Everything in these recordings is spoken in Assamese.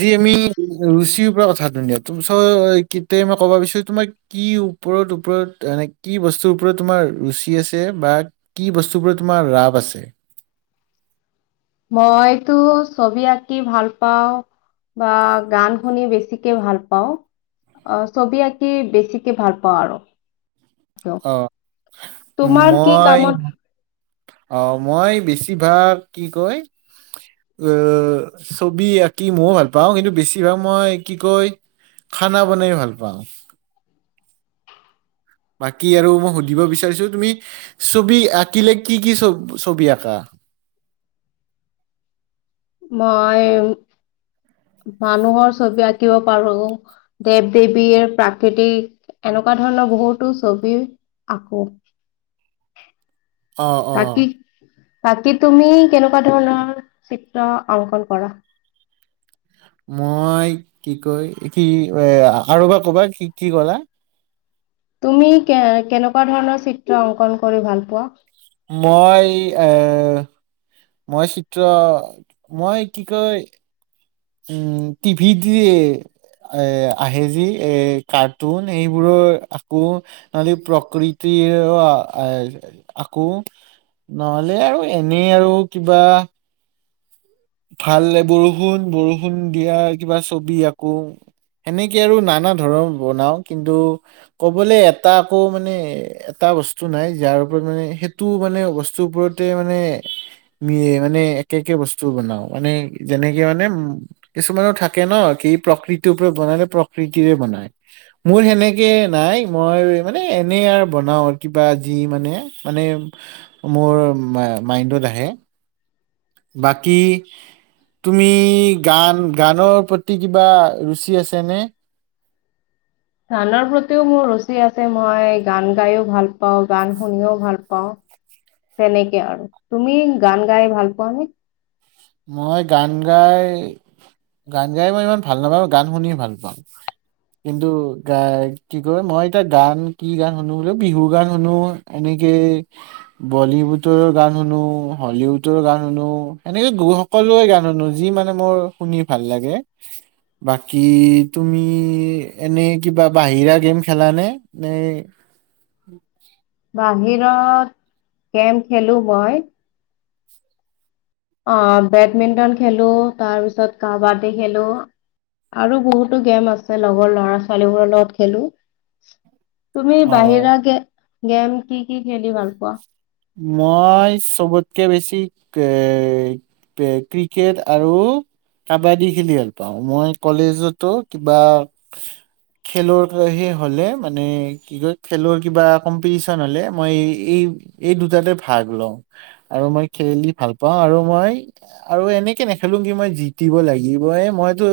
আজি আমি ৰুচিৰ পৰা কথাটো উলিয়াও, তোৰ ওচৰ কিটে মই ক'ব বিচাৰো তোমাৰ কি ওপৰত ওপৰত মানে কি বস্তুৰ ওপৰত তোমাৰ ৰুচি আছে বা কি বস্তুৰ ওপৰত তোমাৰ ৰাপ আছে? মইতো ছবি আঁকি ভাল পাওঁ বা গান শুনি বেছিকে ভাল পাওঁ। ছবি আঁকি বেছিকে ভাল পাওঁ আৰু অ তোমাৰ কি কামত অহ মই বেছিভাগ কি কয় ছবি আঁকি ময়ো ভাল পাওঁ কিন্তু বেছিভাগ মই কি কয় খানা বনাই ভাল পাওঁ। বাকী আৰু মই সুধিব বিচাৰিছো তুমি ছবি আঁকিলে কি কি ছবি আঁকা? মই মানুহৰ ছবি আঁকিব পাৰোঁ, দেৱ দেৱীৰ, প্ৰাকৃতিক এনেকুৱা ধৰণৰ বহুতো ছবি আঁকো। অহ অহ বাকী বাকী তুমি কেনেকুৱা ধৰণৰ চিত্ৰ অংকন কৰা। মই কি কয় কি এহ আৰু এবাৰ কবা কি কি কলা? তুমি কে কেনেকুৱা ধৰণৰ চিত্ৰ অংকন কৰি ভাল পোৱা। মই এহ মই চিত্ৰ মই কি কয় উম টিভিত যি এহ আহে যি এ কাৰ্টুন সেইবোৰৰ আকো নহলে প্ৰকৃতিৰ আকো নহলে আৰু এনেই আৰু কিবা ভাল বৰষুণ বৰষুণ দিয়া কিবা ছবি আঁকো, এনেকে আৰু নানা ধৰণ বনাও কিন্তু কবলে এটা আকৌ মানে এটা বস্তু নাই যাৰ ওপৰত মানে সেইটো মানে বস্তুৰ ওপৰতে মানে মি মানে একে একে বস্তু বনাও মানে যেনেকে মানে কিছুমানৰ থাকে ন কি প্ৰকৃতিৰ পৰা বনালে প্ৰকৃতিৰে বনাই মোৰ সেনেকে নাই মই মানে এনে আৰু বনাও আৰু কিবা যি মানে মানে মোৰ মাইনডত আহে বাকী তুমি গান গানৰ প্ৰতি কিবা ৰুচি আছেনে? গানৰ প্ৰতিও মোৰ ৰুচি আছে মই গান গাইও ভাল পাওঁ গান শুনিও ভাল পাওঁ। তেনেকে আৰু, তুমি গান গাই ভাল পোৱাানে? মই গান গাই গান গাই মই ইমান ভাল নাপাওঁ গান শুনি ভাল পাওঁ। কিন্তু গ কি কয় মই এতিয়া গান কি গান শুনো বোলো বিহুৰ গান শুনো, এনেকে বলীউডৰ গান শুনো, হলিউডৰ গান শুনো। এনেকে গু সকলোৱে গান শুনো যি মানে মোৰ শুনি ভাল লাগে বাকী তুমি এনে কিবা বাহিৰা গেম খেলানে নে? বাহিৰত গেম খেলো মই। অহ বেডমিণ্টন খেলো, তাৰ পিছত কাবাডী খেলো আৰু বহুতো গেম আছে লগৰ ল'ৰা ছোৱালীবোৰৰ লগত খেলো। তুমি অ বাহিৰা গেম গেম কি কি খেলি ভাল পোৱা মই চবতকে বেছি এহ ক্ৰিকেট আৰু কাবাডী খেলি ভাল পাওঁ। মই কলেজতো কিবা খেলৰে হলে মানে কি কয় খেলৰ কিবা কম্পিটিশন হলে মই এই এই দুটাতে ভাগ লওঁ আৰু মই খেলি ভাল পাওঁ আৰু মই আৰু এনেকে নেখেলো কি মই জিটিব লাগিবই, মইতো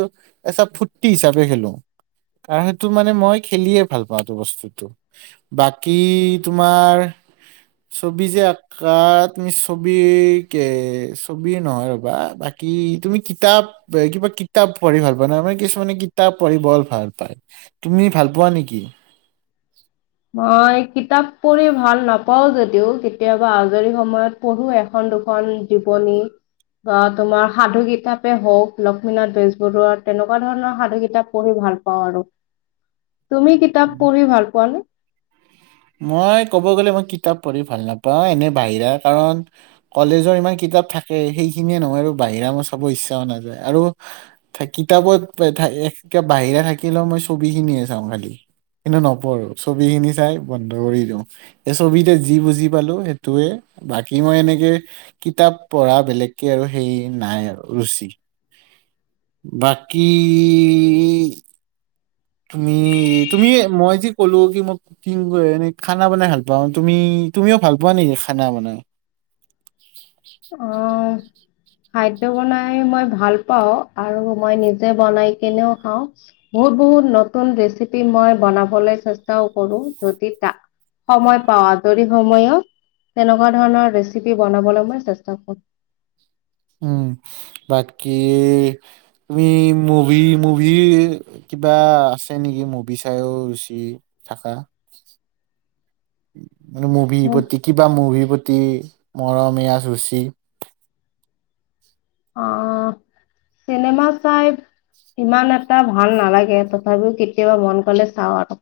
এচা ফূৰ্তি হিচাপে খেলো। কাৰণ সেইটো মানে মই খেলিয়ে ভাল পাওঁ‌ এইটো বস্তুটো। বাকী তোমাৰ ছবি যে আঁকা তুমি ছবি ছবি নহয় ৰবা বাকী তুমি কিতাপ কিবা কিতাপ পঢ়ি ভাল পা নে কিছুমানে কিতাপ পঢ়ি বৰ ভাল পায় তুমি ভাল পোৱা নেকি? মই কিতাপ পঢ়ি ভাল নাপাও যদিও কেতিয়াবা আজৰি সময়ত পঢ়ো এখন দুখন জীৱনী বা তোমাৰ সাধু কিতাপেই হওক লক্ষ্মীনাথ বেজবৰুৱাৰ তেনেকুৱা ধৰণৰ সাধু কিতাপ পঢ়ি ভাল পাওঁ আৰু তুমি কিতাপ পঢ়ি ভাল পোৱা নে? মই কব গ'লে মই কিতাপ পঢ়ি ভাল নাপাওঁ এনে বাহিৰা কাৰণ কলেজৰ ইমান কিতাপ থাকে সেইখিনিয়ে নহয় আৰু বাহিৰা মই চাব ইচ্ছাও নাযায় আৰু কিতাপত বাহিৰা থাকিলেও মই ছবি খিনিয়ে চাওঁ খালি কিন্তু নপঢ়ো ছবি খিনি চাই বন্ধ কৰি দিওঁ এই ছবিতে যি বুজি পালো সেইটোয়ে বাকী মই এনেকে কিতাপ পঢ়া বেলেগকে আৰু সেই নাই আৰু ৰুচি। বাকী তুমি তুমি মই যে কলো কি মই কি এ খানা বনাই ভাল পাওঁ তুমি তুমিও ভাল পোৱা নেকি খানা বনাই? অ খাদ্য বনাই মই ভাল পাও আৰু মই নিজে বনাই কেনেও খাওঁ বহুত বহুত নতুন ৰেচিপি মই বনাবলৈ চেষ্টাও কৰো যদি ত সময় পাওঁ আজৰি সময়ত তেনেকুৱা ধৰণৰ ৰেচিপি বনাবলৈ মই চেষ্টা তাপত উম বাকী তুমি মুভি মুভি কিবা আছে নেকি মুভি চাইও ৰুচি থাকা মানে মুভিৰ প্ৰতি কিবা মুভি প্ৰতি মৰমীয়া যুচী অহ চিনেমা চাই ইমান এটা ভাল নালাগে তথাপিও কেতিয়াবা মন গলে চাওঁ আৰু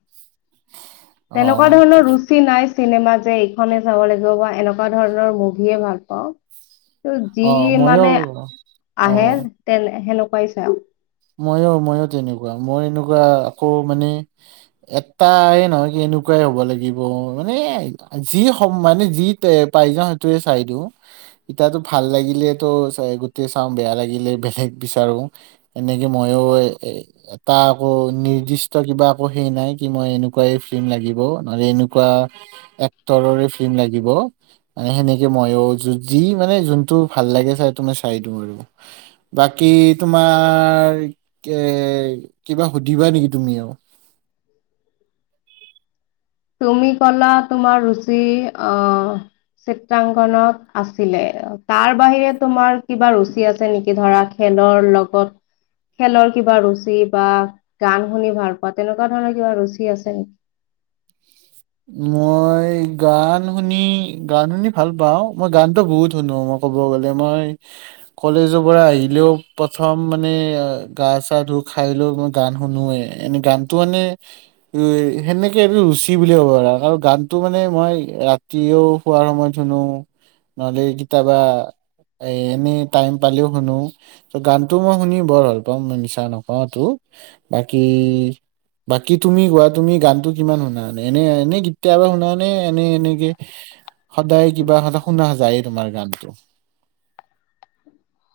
অ তেনেকুৱা ধৰণৰ ৰুচি নাই চিনেমা যে এইখনে চাব লাগিব বা এনেকুৱা ধৰণৰ মুভিয়ে ভাল পাওঁ ত যি অ মইও মানে অ আহে তে হেনো পাইছা মইো মইো তেনেকুৱা মই এনেকুৱা আকৌ মানে এটাই নহয় কি এনেকুৱাই হব লাগিব মানে যি মানে যি পাই যাওঁ সেইটোৱে চাই দিওঁ ইতিাতো ভাল লাগিলে তো গোটেই চাওঁ বেয়া লাগিলে বেলেগ বিচাৰো। এনেকে মইও আকৌ নিৰ্দিষ্ট কিবা আকৌ সেই নাই কি মই এনেকুৱাই ফিল্ম লাগিব নলে এনেকুৱা এক্টৰৰে ফিল্ম লাগিব মানে সেনেকে মইো যি মানে যোনটো ভাল লাগে চাইটো মই চাই দিওঁ আৰু বাকী তোমাৰ তোমাৰ এ কিবা সুধিবা নেকি তুমি আৰু তুমি কলা তোমাৰ ৰুচি আহ চিত্ৰাংগনত আছিলে তাৰ বাহিৰে তোমাৰ কিবা ৰুচি আছে নেকি ধৰা খেলৰ লগত খেলৰ কিবা ৰুচি বা গান শুনি ভাল পোৱা তেনকা কুৱা ধৰণৰ কিবা ৰুচি আছে নেকি। মই গান শুনি গান শুনি ভাল পাও মই গানতো বহুত শুনো মই ক'ব গলে মই কলেজৰ পৰা আহিলেও প্ৰথম মানে গা চা ধু খাই লৈও মই গান শুনোৱে এনে গানটো মানে সেনেকে এইটো ৰুচি কি বুলি ক'ব পৰা ন আৰু গানটো মানে মই ৰাতিও শোৱাৰ সময়ত শুনো নহ'লে কেতিয়াবা এ এনে টাইম পালেও শুনো গানটো মই শুনি বৰ ভাল পাওঁ মই মিছা নকওঁ এইটো বাকী বাকী তুমি গোৱা তুমি গানটো কিমান শুনা এনে এনে কেতিয়াবা শুনা নে এনে এনেকে সদায় কিবা সদায় শুনা যায় এইটো গানটো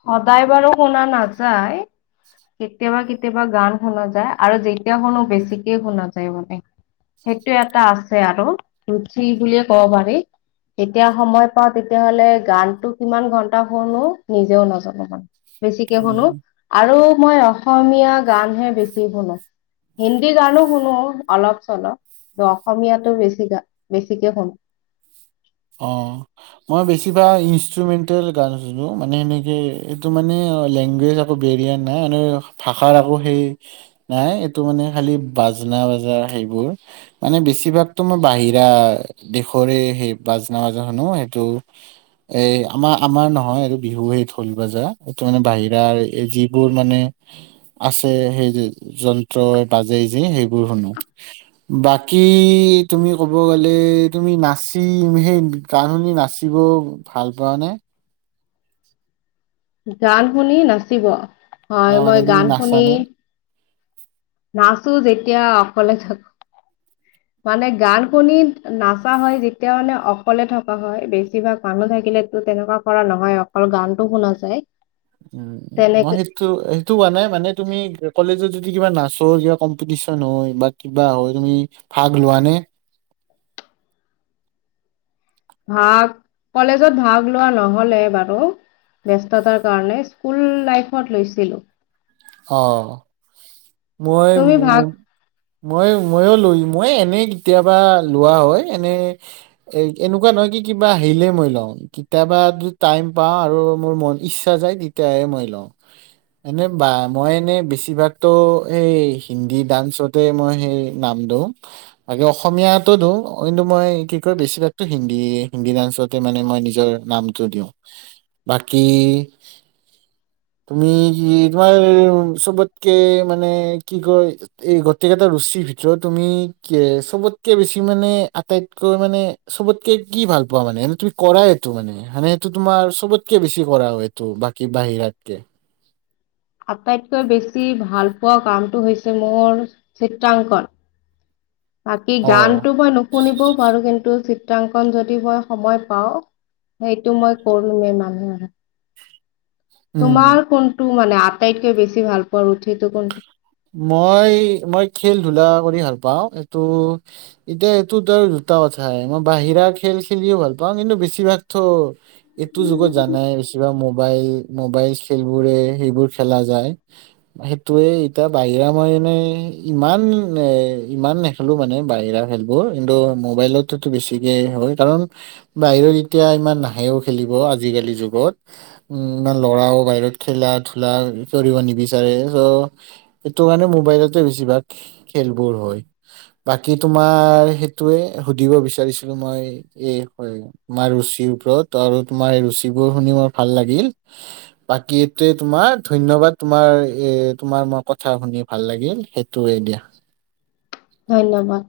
সদায় বাৰু শুনা নাযায় কেতিয়াবা কেতিয়াবা গান শুনা যায় আৰু যেতিয়া শুনো বেছিকে শুনা যায় মানে সেইটো এটা আছে আৰু ৰুচি বুলিয়ে কব পাৰি যেতিয়া সময় পাও তেতিয়াহলে গানটো কিমান ঘন্টা শুনো নিজেও নাজানো মানে বেছিকে শুনো উম আৰু মই অসমীয়া গানহে বেছি শুনো হিন্দী গানো শুনো অলপ চলপ অসমীয়াটো বেছি বেছিকে শুনো অ মই বেছিভাগ ইনষ্ট্ৰুমেণ্টেল গান শুনো মানে সেনেকে এইটো মানে লেংগুৱেজ আ বেৰিয়া নাই আৰু ভাষাৰ আকৌ সেই নাই এইটো মানে খালি বাজনা বাজা সেইবোৰ মানে বেছিভাগতো মই বাহিৰা দেশৰে সেই বাজনা বাজা শুনো সেইটো এ আমাৰ আমাৰ নহয় এইটো বিহু সেই ঢোল বাজা এইটো মানে বাহিৰাৰ এই যিবোৰ মানে আছে সেই যন্ত্ৰই বাজে যে সেইবোৰ শুনো বাকী তুমি কব গলে তুমি নাচ সেই গান শুনি নাচিব ভাল পোৱা নে গান শুনি নাচিব অ হয় মানে মই তুমি গান শুনি নাচানে নাচো যেতিয়া অকলে থাকো মানে গান শুনি নাচা হয় যেতিয়া মানে অকলে থকা হয় বেছিভাগ মানুহ থাকিলে তেনেকুৱা কৰা নহয় অকল গানটো শুনা যায়। উ মই তেনেকে সেইটো সেইটো কোৱা নাই মানে তুমি কলেজত যদি কিবা নাচৰ কিবা কম্পিটিচন হয় বা কিবা হয় তুমি ভাগ লোৱা নে ভাগ কলেজত ভাগ লোৱা নহলে বাৰু ব্যস্ততাৰ কাৰণে স্কুল লাইফত লৈছিলো আহ মই তুমি ভাগ উ মই ময়ো লৈ মই এনে কেতিয়াবা লোৱা হয় এনে এনেকুৱা নহয় কি কিবা আহিলে মই লওঁ কেতিয়াবা টাইম পাওঁ আৰু মোৰ মন ইচ্ছা যায় তেতিয়াহে মই লওঁ এনে বা মই এনে বেছিভাগতো সেই হিন্দী ডান্সতে মই সেই নাম দিওঁ বাকী অসমীয়াতো দিওঁ কিন্তু মই কি কয় বেছিভাগতো হিন্দী হিন্দী ডান্সতে মানে মই নিজৰ নামটো দিওঁ বাকী তুমি কি তোমাৰ চবতকে মানে কি কয় এই গোটেইকেইটা ৰুচিৰ ভিতৰত তুমি কি চবতকে বেছি মানে আটাইতকৈ মানে চবতকে কি ভাল পোৱা মানে তুমি কৰা এইটো মানে সেইটো তোমাৰ চবতকে বেছি কৰা হয় এইটো বাকী বাহিৰাতকে আটাইতকৈ বেছি ভাল পোৱা কামটো হৈছে মোৰ চিত্ৰাংকন বাকী অ গানটো মই নুশুনিবও পাৰো কিন্তু চিত্ৰাংকন যদি মই সময়ত পাওঁ সেইটো মই কৰিমেই মানুহে উম তোমাৰ কোনতো মানে আটাইতকৈ বছি ভাল পোৱা ৰোঠিটো কোনটো মই মই খেল ধূলা কৰি ভাল পাওঁ এইটো এতিয়া এইটোতো আৰু দুটা কথাই মই বাহিৰা খেল খেলিও ভাল পাওঁ কিন্তু বেছিভাগতো এইটো যুগত জানাই বেছিভাগ মোবাইল মোবাইল খেলবোৰে সেইবোৰ খেলা যায় সেইটোৱে এতিয়া বাহিৰা মই মনে ইমান ইমান নেখেলো মানে বাহিৰা খেলবোৰ কিন্তু মোবাইলততো বেছিকে হয় কাৰণ বাহিৰত এতিয়া ইমান নাহেও খেলিব আজিকালি যুগত ইমান ল'ৰাও বাহিৰত খেলা ধূলা কৰিব নিবিচাৰে চ' সেইটো কাৰণে মোবাইলতে বেছিভাগ খেলবোৰ হয় বাকি তোমাৰ সেইটোয়ে সুধিব বিচাৰিছিলো মই এ হয় তোমাৰ ৰুচিৰ ওপৰত আৰু তোমাৰ ৰুচিবোৰ শুনি মোৰ ভাল লাগিল বাকিটোৱে তোমাৰ ধন্যবাদ তোমাৰ এ তোমাৰ মই ক কথা শুনি ভাল লাগিল সেইটোৱে দিয়া ধন্যবাদ